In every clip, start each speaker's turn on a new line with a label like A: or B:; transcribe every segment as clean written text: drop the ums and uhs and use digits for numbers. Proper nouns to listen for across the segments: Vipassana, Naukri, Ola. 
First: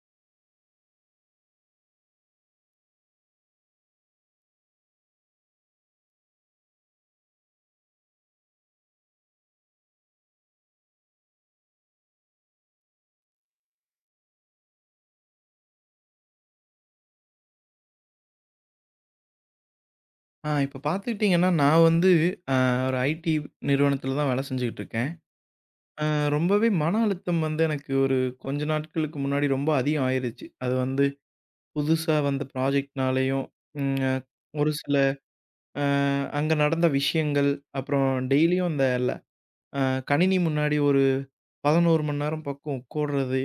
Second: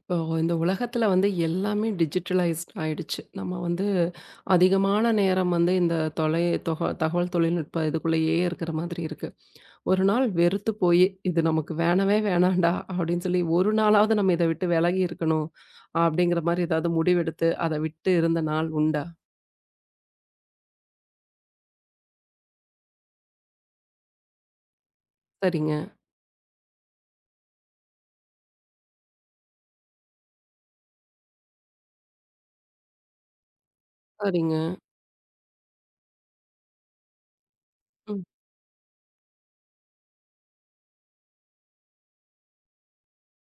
A: இப்போ இந்த உலகத்துல வந்து எல்லாமே டிஜிட்டலைஸ்ட் ஆயிடுச்சு. நம்ம வந்து அதிகமான நேரம் வந்து இந்த தொலை தொக தகவல் தொழில்நுட்ப இதுக்குள்ளேயே இருக்கிற மாதிரி இருக்கு. ஒரு நாள் வெறுத்து போயி, "இது நமக்கு வேணவே வேணாம்டா" அப்படின்னு சொல்லி ஒரு நாளாவது நம்ம இத விட்டு விலகி இருக்கணும். அப்படிங்கிற மாரி ஏதாவது முடிவெடுத்து அத விட்டு இருந்த நாள் உண்டா?
B: ஆ, இப்ப பார்த்துக்கிட்டீங்கன்னா, நான் வந்து அ ஒரு ஐடி நிறுவனத்தில தான் வேலை செஞ்சுகிட்டு இருக்கேன்.
A: சரிங்க,
B: அ ரொம்பவே மன அழுத்தம் வந்து எனக்கு ஒரு கொஞ்ச நாட்களுக்கு முன்னாடி ரொம்ப அதிகம் ஆயிருச்சு. அது வந்து புதுசா வந்த ப்ராஜெக்ட்னாலயும், ம் அ
A: சரிங்க.
B: ஒரு சில அ அங்க நடந்த விஷயங்கள், அப்புறம்
A: ம்.
B: டெய்லியும் அந்த ல அ கணினி முன்னாடி ஒரு 11 மணி நேரம் பக்கம் உட்கார்றது,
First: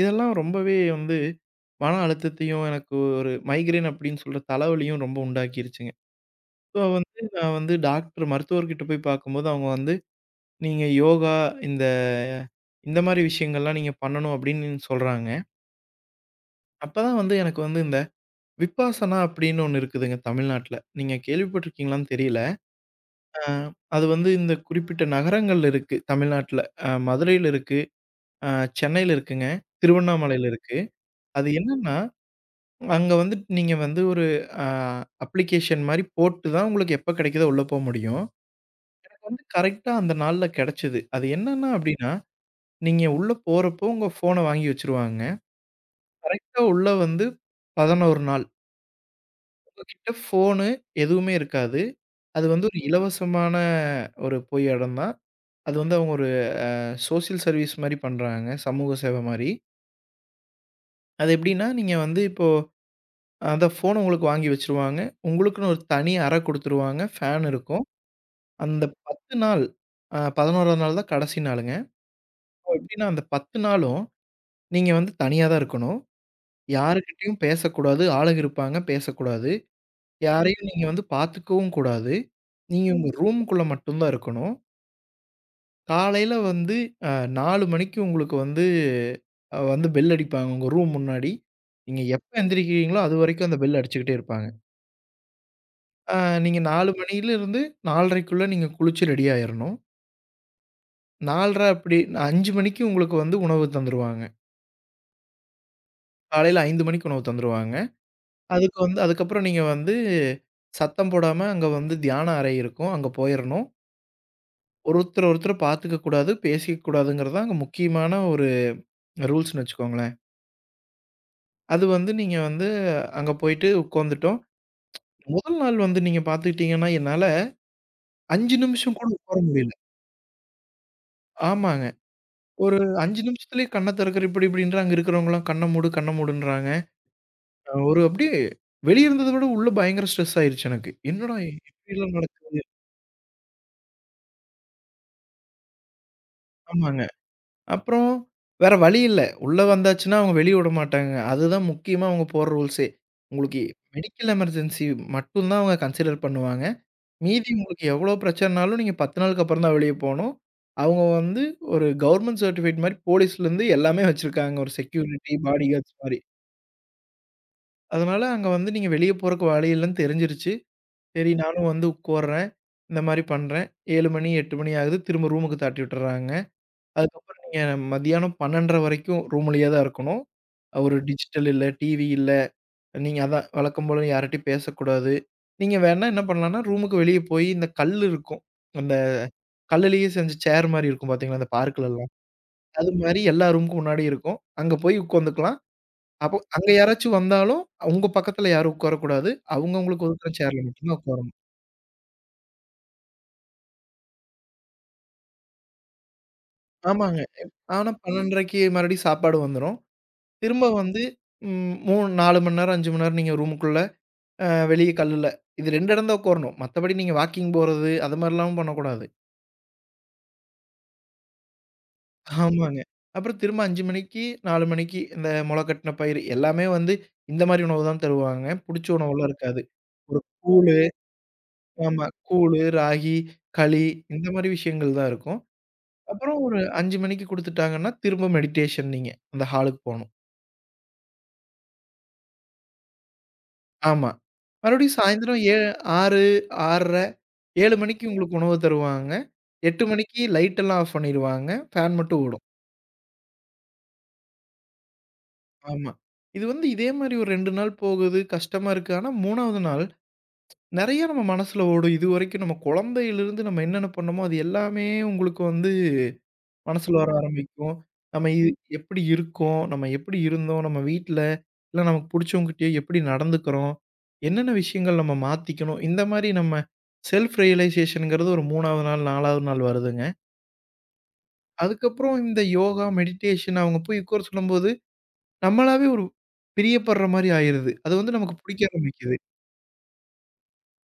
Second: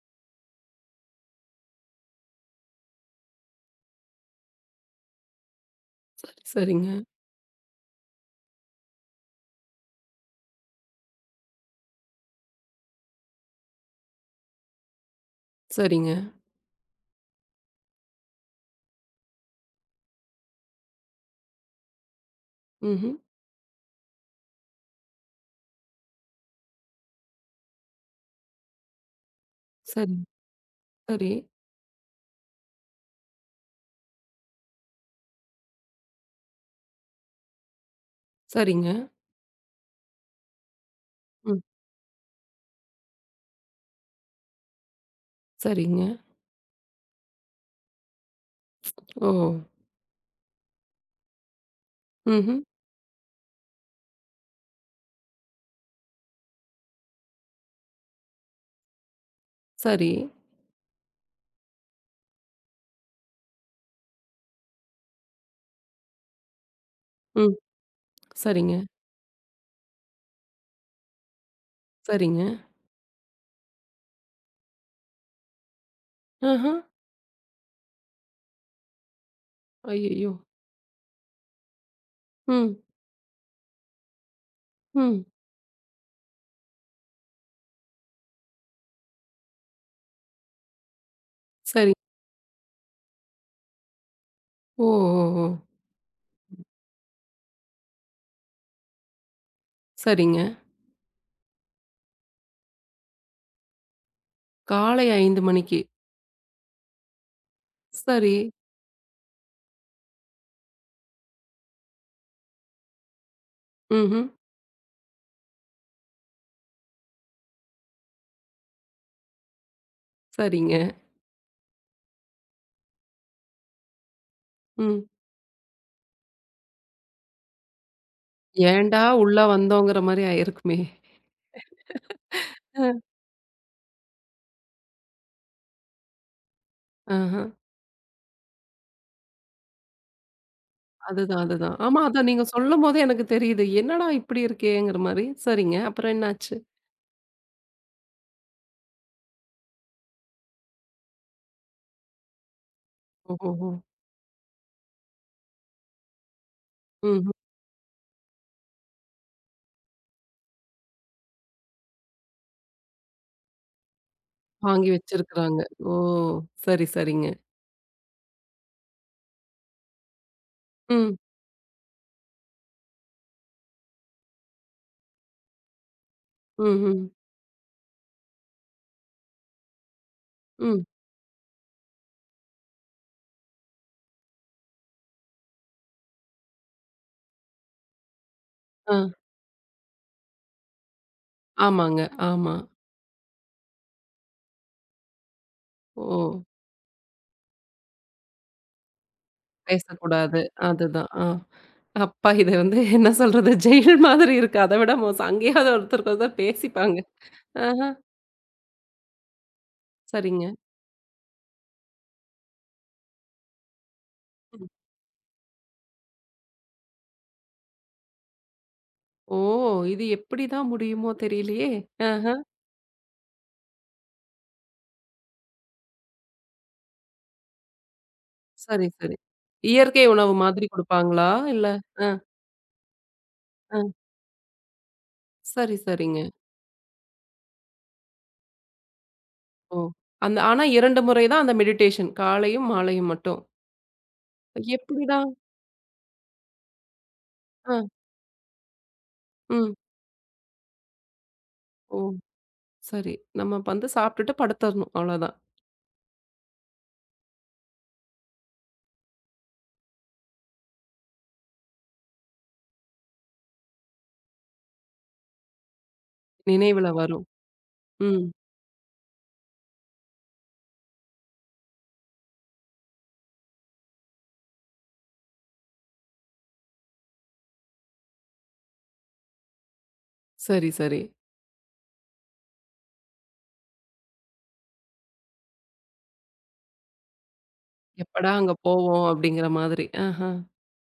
B: இதெல்லாம் ரொம்பவே வந்து மன அழுத்தத்தையும், எனக்கு ஒரு மைக்ரேன் அப்படின்னு சொல்ற தலைவலியும் ரொம்ப உண்டாக்கிருச்சுங்க.
A: சரி,
B: ஸோ
A: சரிங்க,
B: வந்து நான் வந்து டாக்டர் மருத்துவர்கிட்ட போய் பார்க்கும்போது, அவங்க வந்து, "நீங்க யோகா இந்த இந்த மாரி விஷயங்கள்லாம் நீங்க பண்ணணும்" அப்படின்னு சொல்றாங்க.
A: சரிங்க.
B: அப்பதான் வந்து எனக்கு வந்து இந்த விபாசனா அப்படின்னு ஒண்ணு இருக்குதுங்க தமிழ்நாட்ல. நீங்க கேள்விப்பட்டிருக்கீங்களான்னு தெரியல.
A: ம்ஹ்ம்.
B: அ அது வந்து இந்த குறிப்பிட்ட நகரங்கள்ல இருக்கு தமிழ்நாட்ல. மதுரையில இருக்கு, அ சென்னையில இருக்குங்க,
A: சரி,
B: திருவண்ணாமலையில இருக்கு.
A: சரி,
B: அது என்னன்னா, அங்க வந்துட்டு நீங்க வந்து ஒரு அ அப்ளிகேஷன் மாரி போட்டு தான் உங்களுக்கு எப்ப கெடைக்குதோ உள்ள போ முடியும்.
A: சரிங்க.
B: வந்து கரெக்ட்டா அந்த நாள்ல கிடைச்சது. அது
A: ம்.
B: என்னன்னா அப்டின்னா, நீங்க உள்ள போறப்போ உங்க ஃபோன வாங்கி வச்சுருவாங்க.
A: சரிங்க.
B: கரெக்ட்டா உள்ள வந்து 11 நாள்.
A: ஓ!
B: உங்ககிட்ட ஃபோனு எதுவுமே இருக்காது. அது
A: ம்ஹ்ம்.
B: வந்து ஒரு இலவசமான ஒரு போய் இடம் தான். அது வந்து அவங்க ஒரு சோசியல் சர்வீஸ் மாரி பண்றாங்க. சமூக சேவை மாரி.
A: சரி.
B: அது எப்டின்னா, நீங்க வந்து இப்போ அதான் ஃபோன உங்களுக்கு வாங்கி வச்சுருவாங்க. உங்களுக்குன்னு ஒரு தனி அறை குடுத்துருவாங்க. ஃபேன்
A: ம்.
B: இருக்கும்.
A: சரிங்க.
B: அந்த 10 நாள் 11ஆவது நாள் தான் கடைசி நாளுங்க.
A: சரிங்க.
B: அப்போ எப்டின்னா அந்த 10 நாளும் நீங்க வந்து தனியா தான் இருக்கணும்.
A: ஆஹ.
B: யார்கிட்டயும் பேசக்கூடாது. ஆளுங்க இருப்பாங்க, பேசக்கூடாது.
A: ஐயய்யோ!
B: யாரையும் நீங்க வந்து பாத்துக்கவும் கூடாது.
A: ம்,
B: நீங்க உங்க ரூமுக்குள்ள மட்டும் தான் இருக்கணும்.
A: ம்.
B: காலையில வந்து அ 4 மணிக்கு உங்களுக்கு வந்து வந்து பெல் அடிப்பாங்க உங்க ரூம் முன்னாடி.
A: சரி.
B: நீங்க எப்ப எந்திரிக்கிறீங்களோ, அதுவரைக்கும் அந்த பெல் அடிச்சுக்கிட்டே இருப்பாங்க.
A: ஓ! ஓ! ஓ!
B: அ நீங்க 4 மணியிலிருந்து 4:30க்குள்ள நீங்க குளிச்சு ரெடி ஆயிரணும்.
A: சரிங்க.
B: 4:30 அப்படி 5 மணிக்கு உங்களுக்கு வந்து உணவு தந்துருவாங்க.
A: காலை 5 மணிக்கு.
B: காலையில 5 மணிக்கு உணவு தந்துருவாங்க.
A: சரி.
B: அதுக்கு வந்து அதுக்கப்புறம் நீங்க வந்து சத்தம் போடாம அங்க வந்து தியான அறை இருக்கும். அங்க போயிரணும்.
A: ம்ஹ்ம்.
B: ஒருத்தர் ஒருத்தர் பார்த்துக்க கூடாது, பேசிக்க கூடாதுங்கிறது தான் அங்க முக்கியமான ஒரு ரூல்ஸ்ன்னு வச்சுக்கோங்களேன்.
A: சரிங்க.
B: அது வந்து நீங்க வந்து அங்க போயிட்டு உட்காந்துட்டோம்.
A: ம்.
B: முதல் நாள் வந்து நீங்க பார்த்துக்கிட்டீங்கன்னா, என்னால 5 நிமிஷம்
A: ஏன்டா
B: கூட உட்கார
A: உள்ள
B: முடியல.
A: வந்தோங்கிற மாரி ஆயிருக்குமே!
B: ஆமாங்க. ஒரு
A: அ,
B: 5 நிமிஷத்துலயே கண்ண திறக்கிற இப்படி இப்படின்ற அங்க இருக்கிறவங்கலாம் கண்ண மூடு, கண்ண மூடுன்றாங்க.
A: ஆஹ.
B: ஒரு அப்படியே வெளிய இருந்தத விட உள்ள பயங்கர ஸ்ட்ரெஸ் ஆயிருச்சு எனக்கு. என்னடா
A: அதுதான், அதுதான். ஆமா,
B: இப்படிலாம்
A: அதான் நீங்க
B: நடக்குது?
A: சொல்லும்போதே எனக்கு தெரியுது. என்னடா இப்படி இருக்கேங்கிற மாரி. சரிங்க. அப்புறம் என்னாச்சு?
B: ஆமாங்க. அப்புறம் வேற வழி இல்ல. உள்ள வந்தாச்சுன்னா, அவங்க வெளிய விடமாட்டாங்க. அதுதான் முக்கியமா அவங்க போடுற ரூல்ஸே. உங்களுக்கு
A: ஓஹோஹோ!
B: மெடிக்கல் எமர்ஜென்சி மட்டும் தான் அவங்க கன்சிடர் பண்ணுவாங்க.
A: ம்ஹ்ம்.
B: மீதி உங்களுக்கு எவ்வளோ பிரச்சனைனாலும் நீங்க 10 நாளுக்கு அப்புறம் தான் வெளிய போணும். அவங்க வந்து ஒரு கவர்ன்மென்ட் சர்டிஃபிகேட் மாரி போலீஸ்லேருந்து எல்லாமே வச்சிருக்காங்க. ஒரு
A: வாங்கி
B: செக்யூரிட்டி,
A: வச்சிருக்கிறாங்க.
B: பாடி
A: ஓ!
B: கார்ட்ஸ் மாரி.
A: சரி, சரிங்க.
B: அதனால அங்க வந்து நீங்க வெளிய போறக்கு வழி இல்லன்னு தெரிஞ்சிருச்சு.
A: ம்,
B: சரி நானும் வந்து உட்கார்றேன். இந்த மாரி பண்றேன். 7 மணி, 8 மணி ஆகுது. திரும்ப ரூமுக்கு தாட்டி விட்டுர்றாங்க.
A: ம்ஹ்ம்.
B: அதுக்கப்புறம் நீங்க மதியானம் 12:30 வரைக்கும் ரூம்லயே தான் இருக்கணும்.
A: ம்.
B: ஒரு டிஜிட்டல் இல்ல, டிவி இல்ல. நீங்க அதான் வழக்கம் போல யார்ட்டயும் பேசக்கூடாது. நீங்க வேணா என்ன பண்ணலாம்னா, ரூமுக்கு வெளிய போய் இந்த கல் இருக்கும். அந்த
A: ஆ.
B: கல்லுலயே செஞ்ச சேர் மாரி இருக்கும் பார்த்தீங்களா, அந்த
A: ஆமாங்க.
B: பார்க்லலாம்.
A: ஆமா.
B: அது மாரி எல்லா ரூமுக்கும் முன்னாடி இருக்கும். அங்க போய் உட்காந்துக்கலாம். அப்போ
A: ஓ!
B: அங்க யாராச்சும் வந்தாலும், உங்க பக்கத்துல யாரும் உட்காரக்கூடாது. அவங்கவங்களுக்கு ஒதுக்குன
A: பேசக்கூடாது.
B: சேர்ல மட்டும் தான்
A: அதுதான். ஆ.
B: உட்காரணும்.
A: அப்பா! இது வந்து என்ன சொல்றது? ஜெயில் மாதிரி இருக்கு. அத விட மோசம். அங்கேயாவது ஒருத்தருக்கு ஒருத்தர் பேசிப்பாங்க.
B: ஆமாங்க.
A: ஆஹ.
B: ஆனா 12:30க்கு மறுபடியும் சாப்பாடு வந்துரும்.
A: சரிங்க.
B: திரும்ப வந்து 3 4 மணி நேரம், 5 மணி நேரம் நீங்க ரூமுக்குள்ள
A: ம்.
B: வெளிய கல்லுல. இது 2 இடம் தான் உட்காரணும். மத்தபடி நீங்க வாக்கிங் போறது, அது மாரிலாம் பண்ணக்கூடாது.
A: ஓ! இது எப்படி தான் முடியுமோ தெரியலையே! ஆஹ.
B: ஆமாங்க. அப்புறம் திரும்ப 5 மணிக்கு, 4 மணிக்கு இந்த மொள கட்டின பயிறு எல்லாமே வந்து இந்த மாரி உணவு தான் தருவாங்க.
A: சரி,
B: புடிச்ச
A: சரி.
B: உணவுலாம் இருக்காது.
A: இயற்கை
B: ஒரு
A: உணவு மாதிரி
B: கூழு
A: குடுப்பாங்களா? இல்ல
B: ஆமா.
A: அ,
B: கூழு, ராகி,
A: அ.
B: களி இந்த மாரி விஷயங்கள் தான் இருக்கும்.
A: சரி, சரிங்க.
B: அப்புறம் ஒரு 5 மணிக்கு குடுத்துட்டாங்கன்னா, திரும்ப மெடிடேஷன் நீங்க. அந்த
A: ஓ!
B: ஹாலுக்கு போணும்.
A: அந்த ஆனா 2 முறை தான் அந்த மெடிடேஷன். காலையும், மாலையும் மட்டும்.
B: ஆமா. மறுபடியும்
A: எப்படிடா?
B: சாயந்தரம் 6, 6:30,
A: அ,
B: 7 மணிக்கு உங்களுக்கு உணவு தருவாங்க.
A: ம்.
B: 8 மணிக்கு லைட் எல்லாம் ஆஃப் பண்ணிருவாங்க. ஃபேன்
A: ஓ!
B: மட்டும் ஓடும்.
A: சரி. நம்ம வந்து சாப்பிட்டுட்டு படுத்தரணும். அவ்வளோதான்.
B: ஆமா. இது வந்து இதே மாரி ஒரு 2 நாள் போகுது, கஷ்டமா இருக்கு. ஆனா 3வது நாள் நெறைய நம்ம மனசுல ஓடும். இதுவரைக்கும் நம்ம குழந்தையிலிருந்து நம்ம என்னென்ன பண்ணோமோ, அது எல்லாமே உங்களுக்கு வந்து
A: நினைவுல
B: மனசுல வர
A: வரும்.
B: ஆரம்பிக்கும்.
A: ம்.
B: நம்ம இ எப்படி இருக்கோம், நம்ம எப்படி இருந்தோம், நம்ம வீட்ல, இல்ல நமக்கு புடிச்சவங்ககிட்டயோ எப்படி நடந்துக்கிறோம், என்னென்ன விஷயங்கள் நம்ம மாத்திக்கணும். இந்த மாரி நம்ம செல்ஃப் ரியலைசேஷன்ங்கிறது ஒரு 3வது நாள், 4வது நாள் வருதுங்க.
A: சரி, சரி.
B: அதுக்கப்புறம் இந்த யோகா, மெடிடேஷன் அவங்க போய் உட்கார சொல்லும்போது நம்மளாவே ஒரு பிரியப்படுற மாரி ஆயிருது. அது வந்து
A: எப்படா
B: நமக்கு
A: அங்க
B: புடிக்க
A: போவோம்?
B: ஆரம்பிக்குது.
A: அப்படிங்கிற மாதிரி. ஆஹ.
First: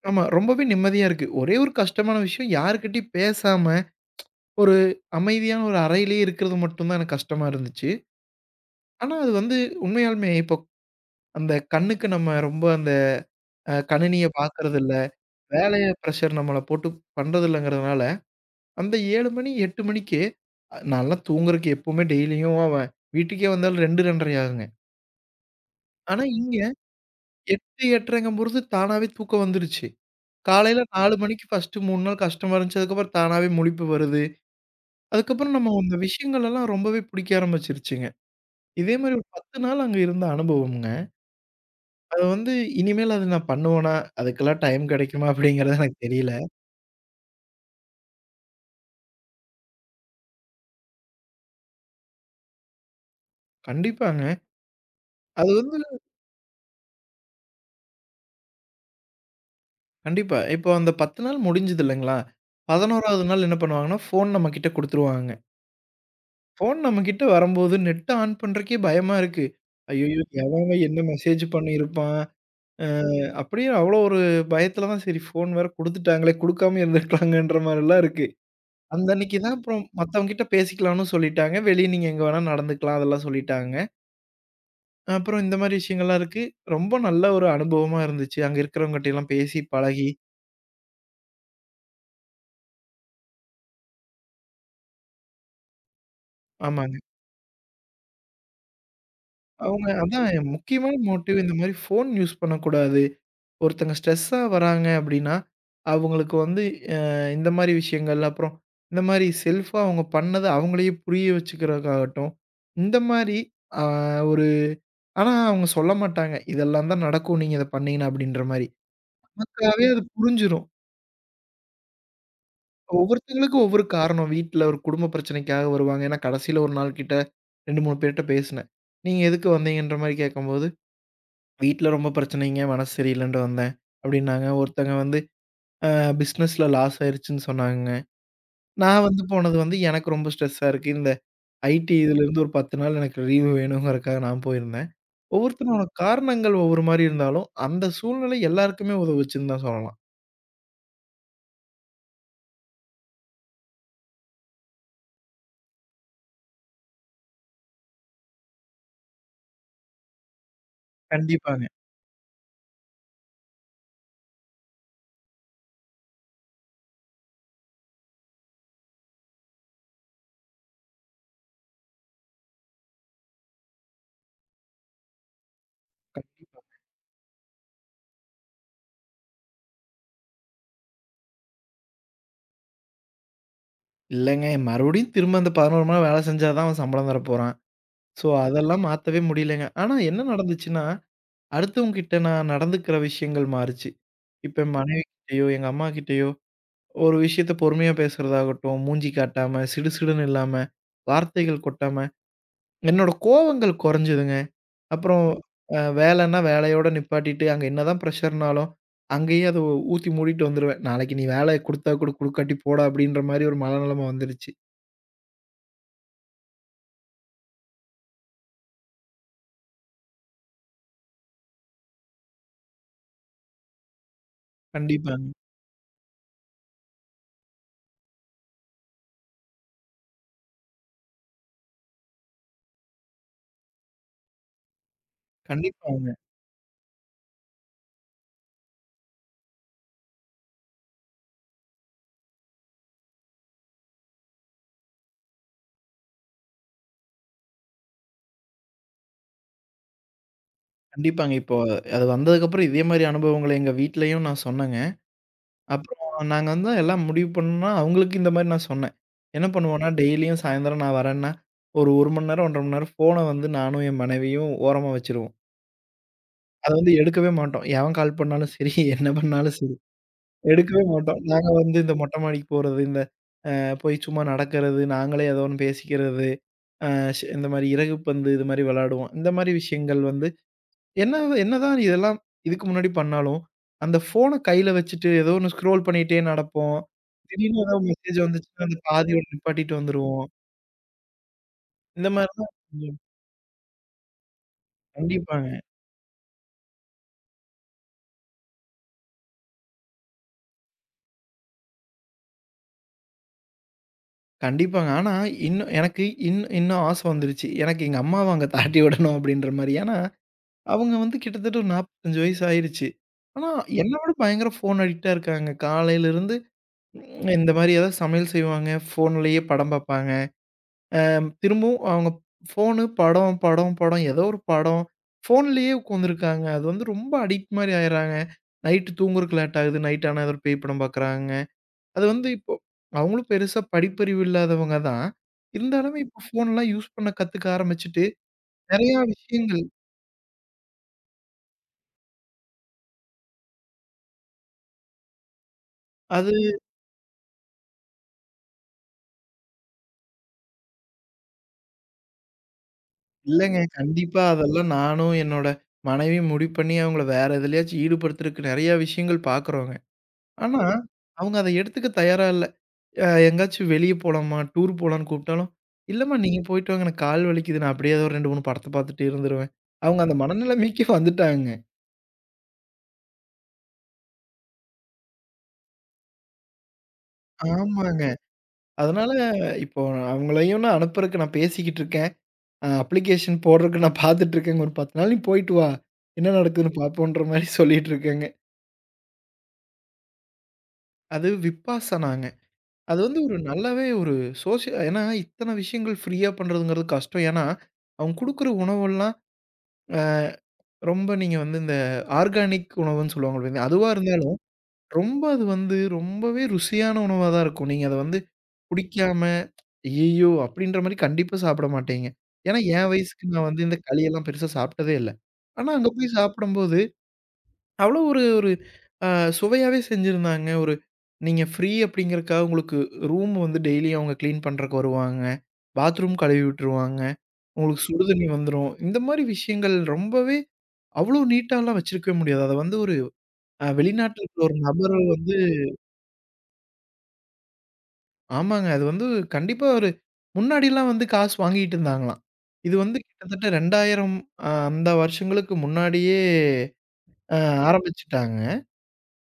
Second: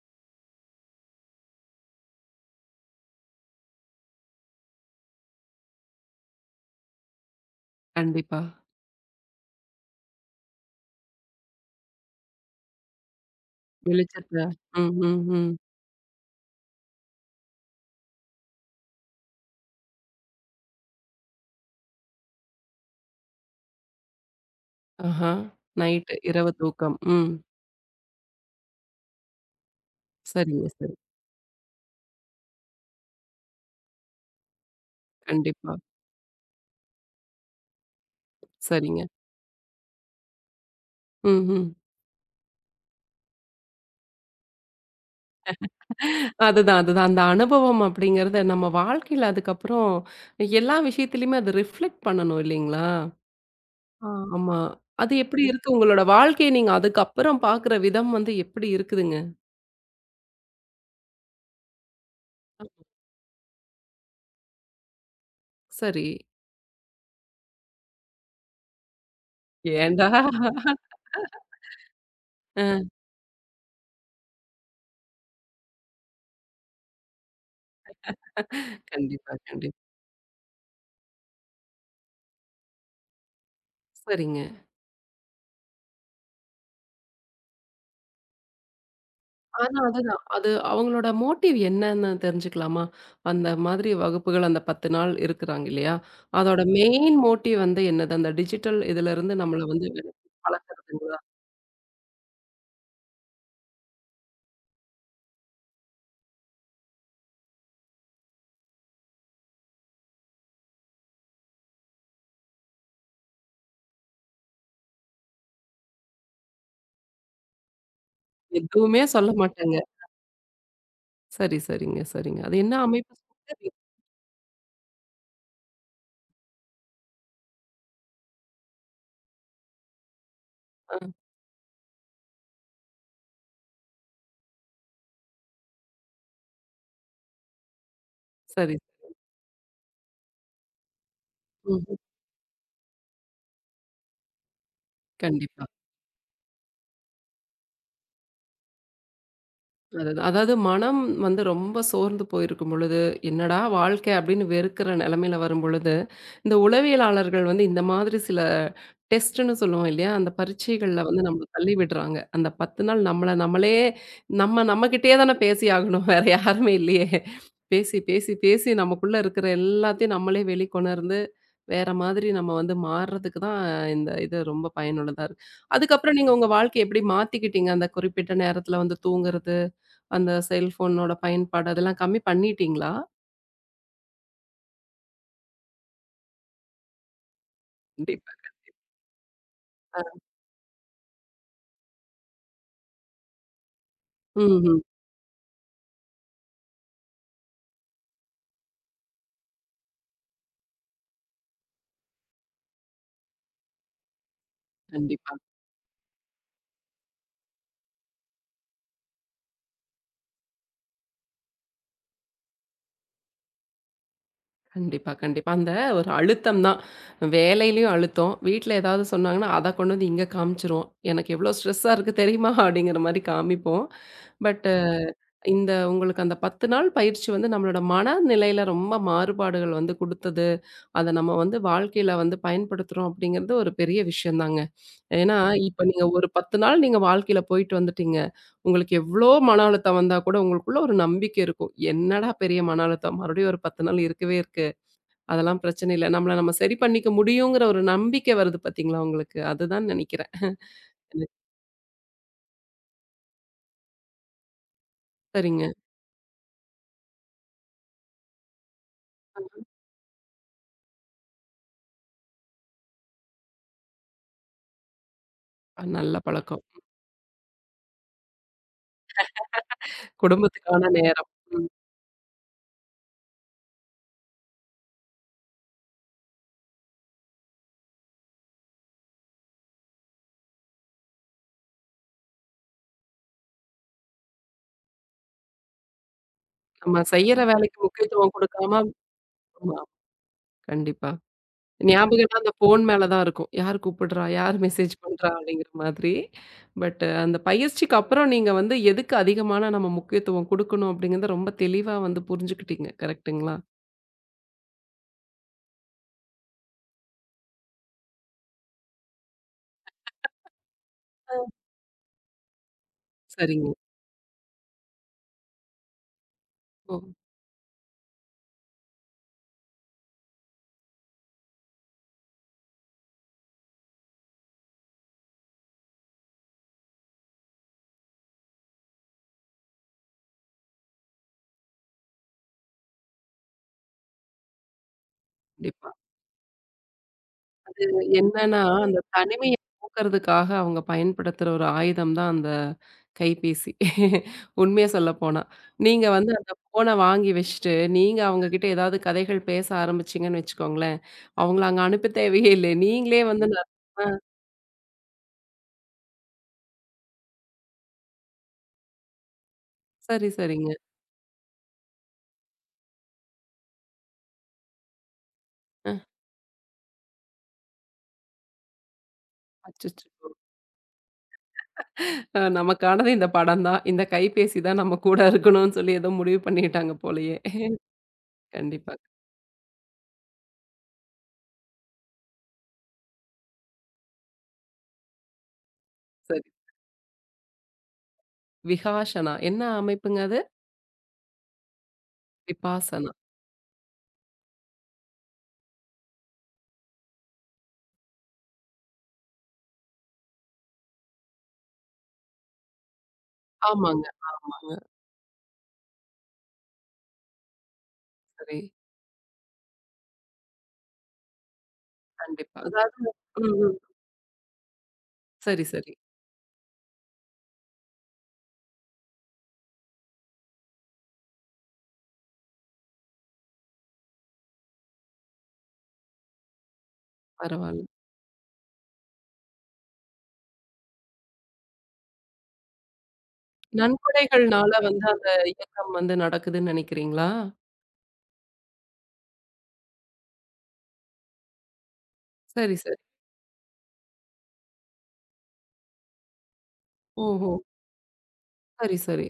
B: ஆமா. ரொம்பவே நிம்மதியா இருக்கு. ஒரே ஒரு கஷ்டமான விஷயம் யார்கிட்டயும் பேசாம, ஒரு அமைதியான ஒரு அறையிலேயே இருக்கிறது மட்டும் தான் எனக்கு கஷ்டமா இருந்துச்சு.
A: கண்டிப்பா.
B: ஆனா அது வந்து உண்மையாலுமே இப்போ அந்த கண்ணுக்கு நம்ம ரொம்ப அந்த கணினிய
A: வெளிச்சத்த ம்,
B: பார்க்கறதில்ல.
A: ம், ம்.
B: வேலைய பிரஷர் நம்மள போட்டு பண்றதில்லங்கிறதுனால, அந்த 7 மணி, 8 மணிக்கு நான்லாம் தூங்குறக்கு எப்பவுமே டெய்லியும் அவன் வீட்டுக்கே வந்தாலும் 2, 2:30 ஆகுங்க.
A: ஆஹா. நைட்டு
B: ஆனா
A: இரவு
B: இங்க
A: தூக்கம். ம்.
B: 8, 8:30ங்கும்பொழுது தானாவே தூக்கம் வந்துருச்சு.
A: சரிங்க,
B: காலையில
A: சரி.
B: 4 மணிக்கு ஃபர்ஸ்ட்டு 3 நாள் கஷ்டமா இருந்துச்சு. அதுக்கப்புறம் தானாவே முழிப்பு வருது. அதுக்கப்புறம் நம்ம
A: கண்டிப்பா.
B: இந்த விஷயங்கள் எல்லாம் ரொம்பவே பிடிக்க ஆரம்பிச்சுருச்சுங்க. இதே
A: சரிங்க.
B: மாரி ஒரு 10 நாள் அங்க இருந்த அனுபவம்ங்க.
A: ம், ம்.
B: அது வந்து இனிமேல் அது நான் பண்ணுவேனா? அதுக்கெல்லாம் டைம் கிடைக்குமா? அப்படிங்கிறது எனக்கு தெரியல.
A: அதுதான், அதுதான். அந்த அனுபவம் அப்படிங்கிறத நம்ம வாழ்க்கையில அதுக்கப்புறம் எல்லா விஷயத்துலயுமே அது ரிஃப்ளெக்ட் பண்ணணும் இல்லைங்களா? ஆ.
B: கண்டிப்பாங்க.
A: ஆமா. அது எப்படி
B: அது
A: இருக்கு?
B: வந்து
A: உங்களோட வாழ்க்கைய நீங்க அதுக்கப்புறம் பார்க்குற விதம் வந்து எப்படி இருக்குதுங்க?
B: கண்டிப்பா. இப்போ அந்த 10 நாள் முடிஞ்சது இல்லைங்களா? 11வது நாள் என்ன பண்ணுவாங்கன்னா, ஃபோன் நம்ம கிட்ட குடுத்துருவாங்க.
A: சரி.
B: ஃபோன் நம்ம கிட்ட வரும்போது நெட்ட ஆன் பண்றக்கே பயமா இருக்கு.
A: ஏன்டா?
B: ஐய்யய்யோ! எவன் எவன் என்ன மெசேஜ் பண்ணியிருப்பான்? அ
A: அ.
B: அப்படியே அவ்வளோ ஒரு பயத்துல தான் சரி ஃபோன் வேற குடுத்துட்டாங்களே! குடுக்காம இருந்திருக்கலாங்கன்ற மாரிலாம் இருக்கு. அந்த
A: கண்டிப்பா,
B: அன்னைக்கு தான்
A: கண்டிப்பா.
B: அப்புறம் மத்தவங்கிட்ட பேசிக்கலாம்னு சொல்லிட்டாங்க. வெளிய நீங்க எங்க வேணா நடந்துக்கலாம் அதெல்லாம் சொல்லிட்டாங்க.
A: சரிங்க.
B: அப்புறம் இந்த மாரி விஷயங்கள்லாம் இருக்கு. ரொம்ப நல்ல ஒரு அனுபவமா இருந்துச்சு. அங்க இருக்கிறவங்கட்டலாம் பேசி
A: ஆனா
B: பழகி
A: அதுதான். அது அவங்களோட மோட்டிவ் என்னன்னு தெரிஞ்சுக்கலாமா? அந்த மாதிரி வகுப்புகள் அந்த 10 நாள் இருக்குறாங்க இல்லையா? அதோட
B: ஆமாங்க.
A: மெயின் மோட்டிவ் வந்து என்னது? அந்த டிஜிட்டல் இதுலருந்து நம்மள
B: அவங்க
A: வந்து விலக்கி
B: அதான் முக்கியமான
A: பழக்குறதுங்களா?
B: மோட்டிவ் இந்த மாரி ஃபோன் யூஸ் பண்ணக்கூடாது. ஒருத்தங்க ஸ்ட்ரெஸ்ஸா வராங்க அப்டின்னா, அவங்களுக்கு வந்து அ இந்த மாரி விஷயங்கள், அப்புறம் இந்த மாரி செல்ஃபா அவங்க பண்ணத அவங்களையே புரிய வச்சுக்கிறதுக்காகட்டும், இந்த மாரி அ ஒரு ஆனா அவங்க சொல்ல மாட்டாங்க. இதெல்லாம் தான் நடக்கும் நீங்க இத பண்ணீங்கன்னா அப்டின்ற மாரி.
A: எதுவுமே சொல்ல மாட்டாங்க.
B: நமக்காவே அது புரிஞ்சிரும்.
A: சரி, சரிங்க, சரிங்க. அது என்ன அமைப்பு
B: ஒவ்வொருத்தங்களுக்கும்
A: சொன்னீங்க?
B: ஒவ்வொரு காரணம். வீட்ல ஒரு குடும்ப பிரச்சனைக்காக வருவாங்க. ஏன்னா கடைசியில ஒரு நாள் கிட்ட 2, 3 பேர்ட்ட பேசினேன். நீங்க எதுக்கு வந்தீங்கன்ற மாரி கேட்கும்போது
A: ஆ
B: வீட்ல ரொம்ப பிரச்சனைங்க. மனசு சரியில்லன்ட்டு வந்தேன் அப்டின்னாங்க. ஒருத்தங்க வந்து அ பிசினஸ்ல லாஸ் ஆயிருச்சுன்னு சொன்னாங்க.
A: சரி.
B: நான் வந்து போனது வந்து எனக்கு ரொம்ப ஸ்ட்ரெஸ்ஸா இருக்கு. இந்த ஐடி
A: ம்ஹ்ம்.
B: இதுலருந்து ஒரு 10 நாள் எனக்கு லீவு வேணுங்கிறதுக்காக நான் போயிருந்தேன்.
A: கண்டிப்பா.
B: ஒவ்வொருத்தரோட காரணங்கள் ஒவ்வொரு மாரி இருந்தாலும், அந்த சூழ்நிலை எல்லாருக்குமே உதவுச்சுன்னு தான் சொல்லலாம்.
A: அதுதான். அதாவது மனம் வந்து ரொம்ப சோர்ந்து போயிருக்கும் பொழுது, "என்னடா வாழ்க்கை!" அப்படின்னு வெறுக்கிற நிலைமையில வரும்பொழுது, இந்த உளவியலாளர்கள் வந்து இந்த மாதிரி சில டெஸ்ட்டுன்னு சொல்லுவோம் இல்லையா? அந்த பரீட்சைகள்ல வந்து நம்மள
B: கண்டிப்பாங்க.
A: தள்ளி விடுறாங்க. அந்த 10 நாள் நம்மள நம்மளே நம்ம நம்மகிட்டயே தானே பேசி ஆகணும். வேற யாருமே இல்லையே! பேசி, பேசி, பேசி நமக்குள்ள இருக்கிற எல்லாத்தையும் நம்மளே வெளிக்கொணர்ந்து, வேற மாதிரி நம்ம வந்து மாறுறதுக்கு தான் இந்த இது ரொம்ப பயனுள்ளதா இருக்கு. அதுக்கப்புறம் நீங்க உங்க
B: கண்டிப்பா.
A: வாழ்க்கைய எப்படி மாத்திக்கிட்டீங்க? அந்த குறிப்பிட்ட நேரத்துல வந்து தூங்குறது அந்த செல்ஃபோனோட பயன்பாடு அதெல்லாம் கம்மி பண்ணிட்டீங்களா?
B: இல்லங்க மறுபடியும் திரும்ப அந்த 11 மணி நேரம் வேல செஞ்சா தான் அவன் சம்பளம் தரப்போறான். ஸோ
A: கண்டிப்பா.
B: அதெல்லாம் மாத்தவே முடியலங்க. ஆனா என்ன நடந்துச்சுன்னா, அடுத்தவங்க கிட்ட நான் நடந்துக்கிற விஷயங்கள் மாறுச்சு. இப்ப என்
A: ம்ஹ்ம்.
B: மனைவி கிட்டயோ, எங்க அம்மா கிட்டயோ ஒரு விஷயத்த பொறுமையா பேசுறதாகட்டும், மூஞ்சி காட்டாம, சிடுசிடுன்னு இல்லாம, வார்த்தைகள் கொட்டாம, என்னோட கோவங்கள் கொறஞ்சதுங்க. அப்புறம்
A: கண்டிப்பா,
B: வேலைன்னா வேலையோட நிப்பாட்டிட்டு, அங்க என்னதான் பிரஷர்னாலும், அங்கேயே அத ஊத்தி மூடிட்டு வந்துருவேன். "நாளைக்கு நீ வேலை குடுத்தா குடு, குடுக்காட்டி போடா" அப்படின்ற மாரி ஒரு மனநெலம வந்துருச்சு.
A: கண்டிப்பா, கண்டிப்பா. அந்த ஒரு அழுத்தம் தான். வேலையிலயும் அழுத்தம். வீட்ல ஏதாவது சொன்னாங்கன்னா, அத கொண்டு வந்து இங்க காமிச்சுருவோம். எனக்கு எவ்ளோ ஸ்ட்ரெஸ்ஸா இருக்கு தெரியுமா? அப்படிங்கிற மாரி காமிப்போம். பட்டு
B: கண்டிப்பாங்க.
A: இந்த உங்களுக்கு அந்த 10 நாள் பயிற்சி வந்து நம்மளோட மனநிலையில ரொம்ப மாறுபாடுகள் வந்து குடுத்தது. அத நம்ம வந்து வாழ்க்கையில வந்து பயன்படுத்துறோம் அப்படிங்கிறது ஒரு பெரிய விஷயம் தாங்க. ஏன்னா, இப்ப நீங்க
B: கண்டிப்பாங்க.
A: ஒரு 10 நாள் நீங்க வாழ்க்கையில போயிட்டு வந்துட்டீங்க. உங்களுக்கு எவ்ளோ மன அழுத்தம் வந்தா கூட உங்களுக்குள்ள ஒரு நம்பிக்கை இருக்கும். என்னடா பெரிய மன அழுத்தம் மறுபடியும் ஒரு 10 நாள் இருக்கவே இருக்கு. அதெல்லாம் பிரச்சனை இல்ல. நம்மள நம்ம சரி பண்ணிக்க முடியுங்கிற ஒரு நம்பிக்கை வருது பார்த்தீங்களா உங்களுக்கு? அதுதான் நெனைக்கிறேன்.
B: கண்டிப்பாங்க. இப்போ அது வந்ததுக்கப்புறம் இதே மாரி அனுபவங்கள எங்க வீட்லயும் நான் சொன்னேங்க.
A: சரிங்க.
B: அப்புறம் நாங்க வந்து எல்லாம் முடிவு பண்ணோம்னா, அவங்களுக்கு இந்த மாரி நான் சொன்னேன். என்ன பண்ணுவோம்னா, டெய்லியும் சாயந்தரம் நான் வரேன்னா, ஒரு 1 மணி நேரம், 1 1/2 மணி நேரம் ஃபோன வந்து நானும் என் மனைவியும் ஓரமா வச்சுருவோம்.
A: நல்ல பழக்கம்.
B: அத வந்து எடுக்கவே மாட்டோம். எவன் கால் பண்ணாலும் சரி, என்ன பண்ணாலும் சரி, எடுக்கவே
A: குடும்பத்துக்கான
B: மாட்டோம்.
A: நேரம்.
B: நாங்க
A: ம்.
B: வந்து இந்த மொட்டை மாடிக்கு போறது, இந்த போய் சும்மா நடக்கிறது, நாங்களே ஏதோ ஒண்ணு பேசிக்கிறது, அ ஷ் இந்த மாரி இறகு பந்து இது மாரி விளையாடுவோம். இந்த மாரி விஷயங்கள் வந்து என்ன என்னதான் இதெல்லாம் இதுக்கு முன்னாடி பண்ணாலும், அந்த ஃபோன கையில வச்சுட்டு ஏதோ ஒண்ணு ஸ்க்ரோல் பண்ணிட்டே நடப்போம்.
A: நம்ம செய்யற
B: திடீர்னு ஏதோ
A: வேலைக்கு
B: மெசேஜ்
A: முக்கியத்துவம்
B: வந்துச்சுன்னா,
A: குடுக்காம
B: அந்த பாதியோட நிப்பாட்டிட்டு
A: ஆமா.
B: வந்துருவோம்.
A: கண்டிப்பா.
B: இந்த
A: ஞாபகம்லாம் அந்த
B: மாரிலாம்
A: ஃபோன்
B: ம்.
A: மேல தான் இருக்கும். யார் கூப்பிடுறா? யார் மெசேஜ் பண்றா?
B: கண்டிப்பாங்க,
A: அப்படிங்கிற மாதிரி. பட் அந்த பயிற்சிக்கு அப்புறம் நீங்க வந்து எதுக்கு அதிகமான நம்ம முக்கியத்துவம் குடுக்கணும் அப்படிங்கிறத ரொம்ப தெளிவா வந்து புரிஞ்சுக்கிட்டீங்க. கரெக்ட்டுங்களா?
B: கண்டிப்பாங்க. ஆனா இன்னும் எனக்கு இன்னும் ஆசை வந்துருச்சு. எனக்கு எங்க அம்மாவ அங்க தாட்டி விடணும் அப்படின்ற மாரி. ஏன்னா, அவங்க வந்து கிட்டத்தட்ட ஒரு 45 வயசு ஆயிருச்சு. ஆனா
A: சரிங்க.
B: என்ன விட பயங்கர ஃபோன் அடிக்ட்டா இருக்காங்க. காலையிலருந்து
A: ஓ!
B: இந்த மாரி ஏதாவது சமையல் செய்வாங்க, ஃபோன்லயே படம் பார்ப்பாங்க. திரும்பவும் அவங்க ஃபோனு, படம், படம், படம் ஏதோ ஒரு படம். ஃபோன்லேயே உட்காந்துருக்காங்க. அது வந்து ரொம்ப அடிக்ட் மாரி ஆயிர்றாங்க. நைட்டு தூங்குறக்கு லேட் ஆகுது. நைட் ஆனா ஏதோ ஒரு பேய் படம் பார்க்குறாங்க. அது வந்து இப்போ அவங்களும் பெருசா படிப்பறிவு இல்லாதவங்க தான்.
A: கண்டிப்பா.
B: இருந்தாலுமே இப்போ ஃபோன்லாம் யூஸ் பண்ண கத்துக்க
A: அது
B: ஆரம்பிச்சுட்டு,
A: என்னன்னா,
B: நெறையா
A: அந்த தனிமைய
B: விஷயங்கள்
A: போக்குறதுக்காக அவங்க பயன்படுத்துற ஒரு ஆயுதம் தான் அந்த கைபேசி. உண்மைய சொல்லப்போனா. நீங்க வந்து
B: அது
A: அந்த ஃபோன வாங்கி வச்சுட்டு, நீங்க அவங்க கிட்ட ஏதாவது கதைகள் பேச ஆரம்பிச்சீங்கன்னு வச்சுக்கோங்களேன், அவங்கள அங்க அனுப்ப தேவையே இல்ல. நீங்களே வந்து
B: இல்லங்க. கண்டிப்பா அதெல்லாம் நானும் என்னோட மனைவியும் முடிவு பண்ணி அவங்கள வேற எதுலயாச்சும் ஈடுபடுத்துறக்கு நெறையா விஷயங்கள் பார்க்குறோங்க.
A: சரி,
B: ஆனா
A: சரிங்க.
B: அவங்க அத எடுத்துக்க தயாரா இல்ல. எங்கேயாச்சும் வெளிய போலாம்மா, டூர் போலான்னு கூப்பிட்டாலும்,
A: அ.
B: இல்லம்மா நீங்க போயிட்டு வாங்க எனக்கு கால் வலிக்குது. நான் அப்படியே ஏதோ ஒரு 2, 3 படத்த பார்த்துட்டே இருந்துருவேன். அவங்க
A: அச்சச்சோ!
B: அந்த மனநிலைமைக்கு வந்துட்டாங்க.
A: நமக்கானது இந்த படம் தான். இந்த கைபேசி தான் நம்ம கூட இருக்கணும்னு சொல்லி ஏதோ முடிவு பண்ணிட்டாங்க போலயே.
B: ஆமாங்க.
A: கண்டிப்பா.
B: அதனால இப்போ அவங்களையும் நான் அனுப்புறக்கு நான் பேசிக்கிட்டு இருக்கேன். அப்ளிகேஷன் போடுறக்கு நான் பார்த்துட்டு இருக்கேங்க. ஒரு 10 நாள் நீ போயிட்டு வா. என்ன
A: சரி.
B: நடக்குதுன்னு பார்ப்போன்ற மாரி சொல்லிட்டு இருக்கேங்க.
A: விகாஷனா. என்ன அமைப்புங்க அது?
B: அது விப்பாசனாங்க. அது
A: விபாசனா.
B: வந்து ஒரு நல்லாவே ஒரு சோசிய ஏன்னா இத்தன விஷயங்கள் ஃப்ரீயா பண்றதுங்கிறது கஷ்டம். ஏன்னா, அவங்க குடுக்குற உணவெல்லாம் ரொம்ப நீங்க வந்து இந்த ஆர்கானிக் உணவுன்னு சொல்லுவாங்க பார்த்தீங்களா, அதுவா
A: ஆமாங்க,
B: இருந்தாலும்,
A: ஆமாங்க.
B: ரொம்ப அது வந்து ரொம்பவே ருசியான உணவா தான் இருக்கும். நீங்க அத வந்து
A: சரி.
B: புடிக்காம, "ஐயய்யோ!" அப்படின்ற மாரி கண்டிப்பா சாப்பிட மாட்டீங்க. ஏன்னா,
A: கண்டிப்பா.
B: என்
A: அதாவது
B: வயசுக்கு நான்
A: ம்,
B: வந்து இந்த
A: ம்.
B: களியெல்லாம் பெருசா சாப்பிட்டதே இல்ல.
A: சரி,
B: ஆனா, அங்க
A: சரி.
B: போய் சாப்பிடும்போது, அவ்வளோ ஒரு ஒரு அ சுவையாவே செஞ்சிருந்தாங்க. ஒரு நீங்க ஃப்ரீ அப்படிங்கிறதுக்காக உங்களுக்கு ரூம் வந்து டெய்லியும் அவங்க கிளீன் பண்றதுக்கு வருவாங்க. பாத்ரூம் கழுவி விட்டுருவாங்க.
A: பரவால்ல.
B: உங்களுக்கு சுடுதண்ணி வந்துரும். இந்த மாரி விஷயங்கள் ரொம்பவே அவ்வளோ நீட்டாலாம் வச்சிருக்கவே முடியாது. அத வந்து ஒரு வெளிநாட்ல இருக்கிற ஒரு
A: நன்கொடைகள்னால
B: நபர்
A: வந்து அந்த
B: வந்து
A: இயக்கம் வந்து நடக்குதுன்னு நெனைக்கிறீங்களா?
B: ஆமாங்க. அது வந்து கண்டிப்பா ஒரு முன்னாடிலாம் வந்து காசு வாங்கிட்டு இருந்தாங்களாம். இது
A: சரி,
B: வந்து
A: சரி.
B: கிட்டத்தட்ட 2000 அந்த வருஷங்களுக்கு முன்னாடியே அ
A: ஓஹோ!
B: ஆரம்பிச்சுட்டாங்க.
A: சரி, சரி.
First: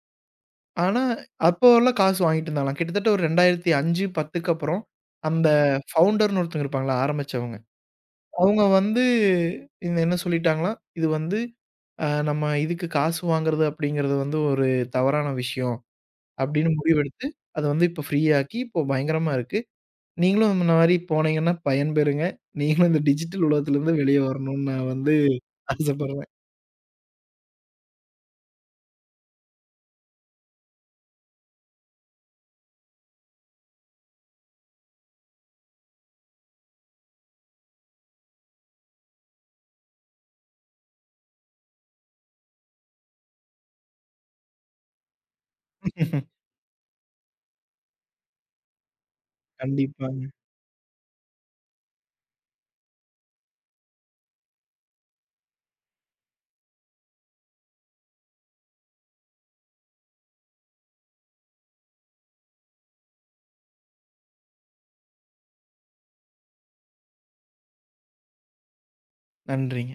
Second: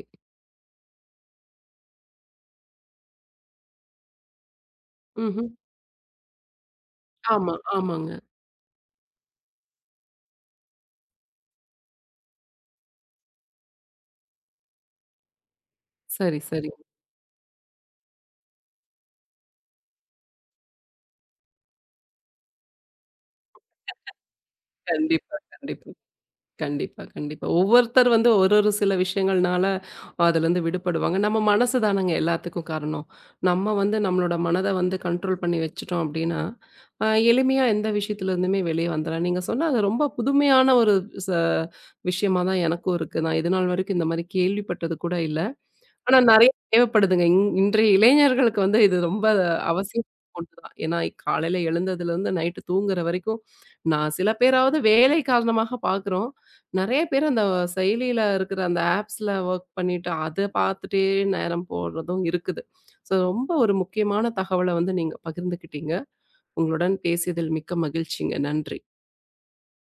B: ஆனா, அப்போலாம் காசு வாங்கிட்டு இருந்தாங்களாம். கிட்டத்தட்ட ஒரு 2005, 10க்கு அப்புறம்
A: ம்ஹ்ம்.
B: அந்த ஃபவுண்டர்ன்னு ஒருத்தவங்க இருப்பாங்கல்ல,
A: ஆமா,
B: ஆரம்பிச்சவங்க.
A: ஆமாங்க.
B: அவங்க வந்து இந்த என்ன சொல்லிட்டாங்களாம், இது வந்து நம்ம இதுக்கு காசு வாங்குறது அப்படிங்கிறது வந்து ஒரு தவறான விஷயம்
A: சரி,
B: அப்படின்னு
A: சரிங்க.
B: முடிவெடுத்து, அத வந்து இப்போ ஃப்ரீயாக்கி இப்போ பயங்கரமா இருக்கு. நீங்களும் இந்த மாரி போனீங்கன்னா பயன்பெறுங்க. நீங்களும் இந்த டிஜிட்டல் உலகத்திலிருந்து வெளிய வரணும்னு நான் வந்து
A: கண்டிப்பா, கண்டிப்பா.
B: ஆசைப்படுறேன்.
A: கண்டிப்பா, கண்டிப்பா. ஒவ்வொருத்தர் வந்து ஒரு ஒரு சில விஷயங்கள்னால அதுலருந்து விடுபடுவாங்க. நம்ம மனசு தானங்க எல்லாத்துக்கும் காரணம். நம்ம வந்து நம்மளோட மனத வந்து கண்ட்ரோல் பண்ணி வச்சுட்டோம் அப்டின்னா, எளிமையா எந்த விஷயத்துலருந்துமே வெளிய வந்துரலாம். நீங்க சொன்ன அது ரொம்ப புதுமையான ஒரு ச விஷயமா தான் எனக்கும் இருக்கு. நான் இதுநாள் வரைக்கும் இந்த மாரி கேள்விப்பட்டது கூட இல்ல. ஆனா நெறைய தேவைப்படுதுங்க. இன்றைய இளைஞர்களுக்கு வந்து இது ரொம்ப அவசியம்
B: கண்டிப்பாங்க.
A: ஒன்றுதான். ஏன்னா காலையில எழுந்ததுலருந்து நைட்டு தூங்குற வரைக்கும், நான் சில பேராவது வேலை காரணமாக பார்க்குறோம். நெறைய பேர் அந்த செயலியில இருக்கிற அந்த ஆப்ஸ்ல ஒர்க் பண்ணிட்டு, அத பார்த்துட்டே நேரம் போறதும் இருக்குது. ஸோ ரொம்ப ஒரு முக்கியமான தகவல வந்து நீங்க பகிர்ந்துக்கிட்டீங்க. உங்களுடன் பேசியதில் மிக்க மகிழ்ச்சிங்க. நன்றி.
B: நன்றிங்க.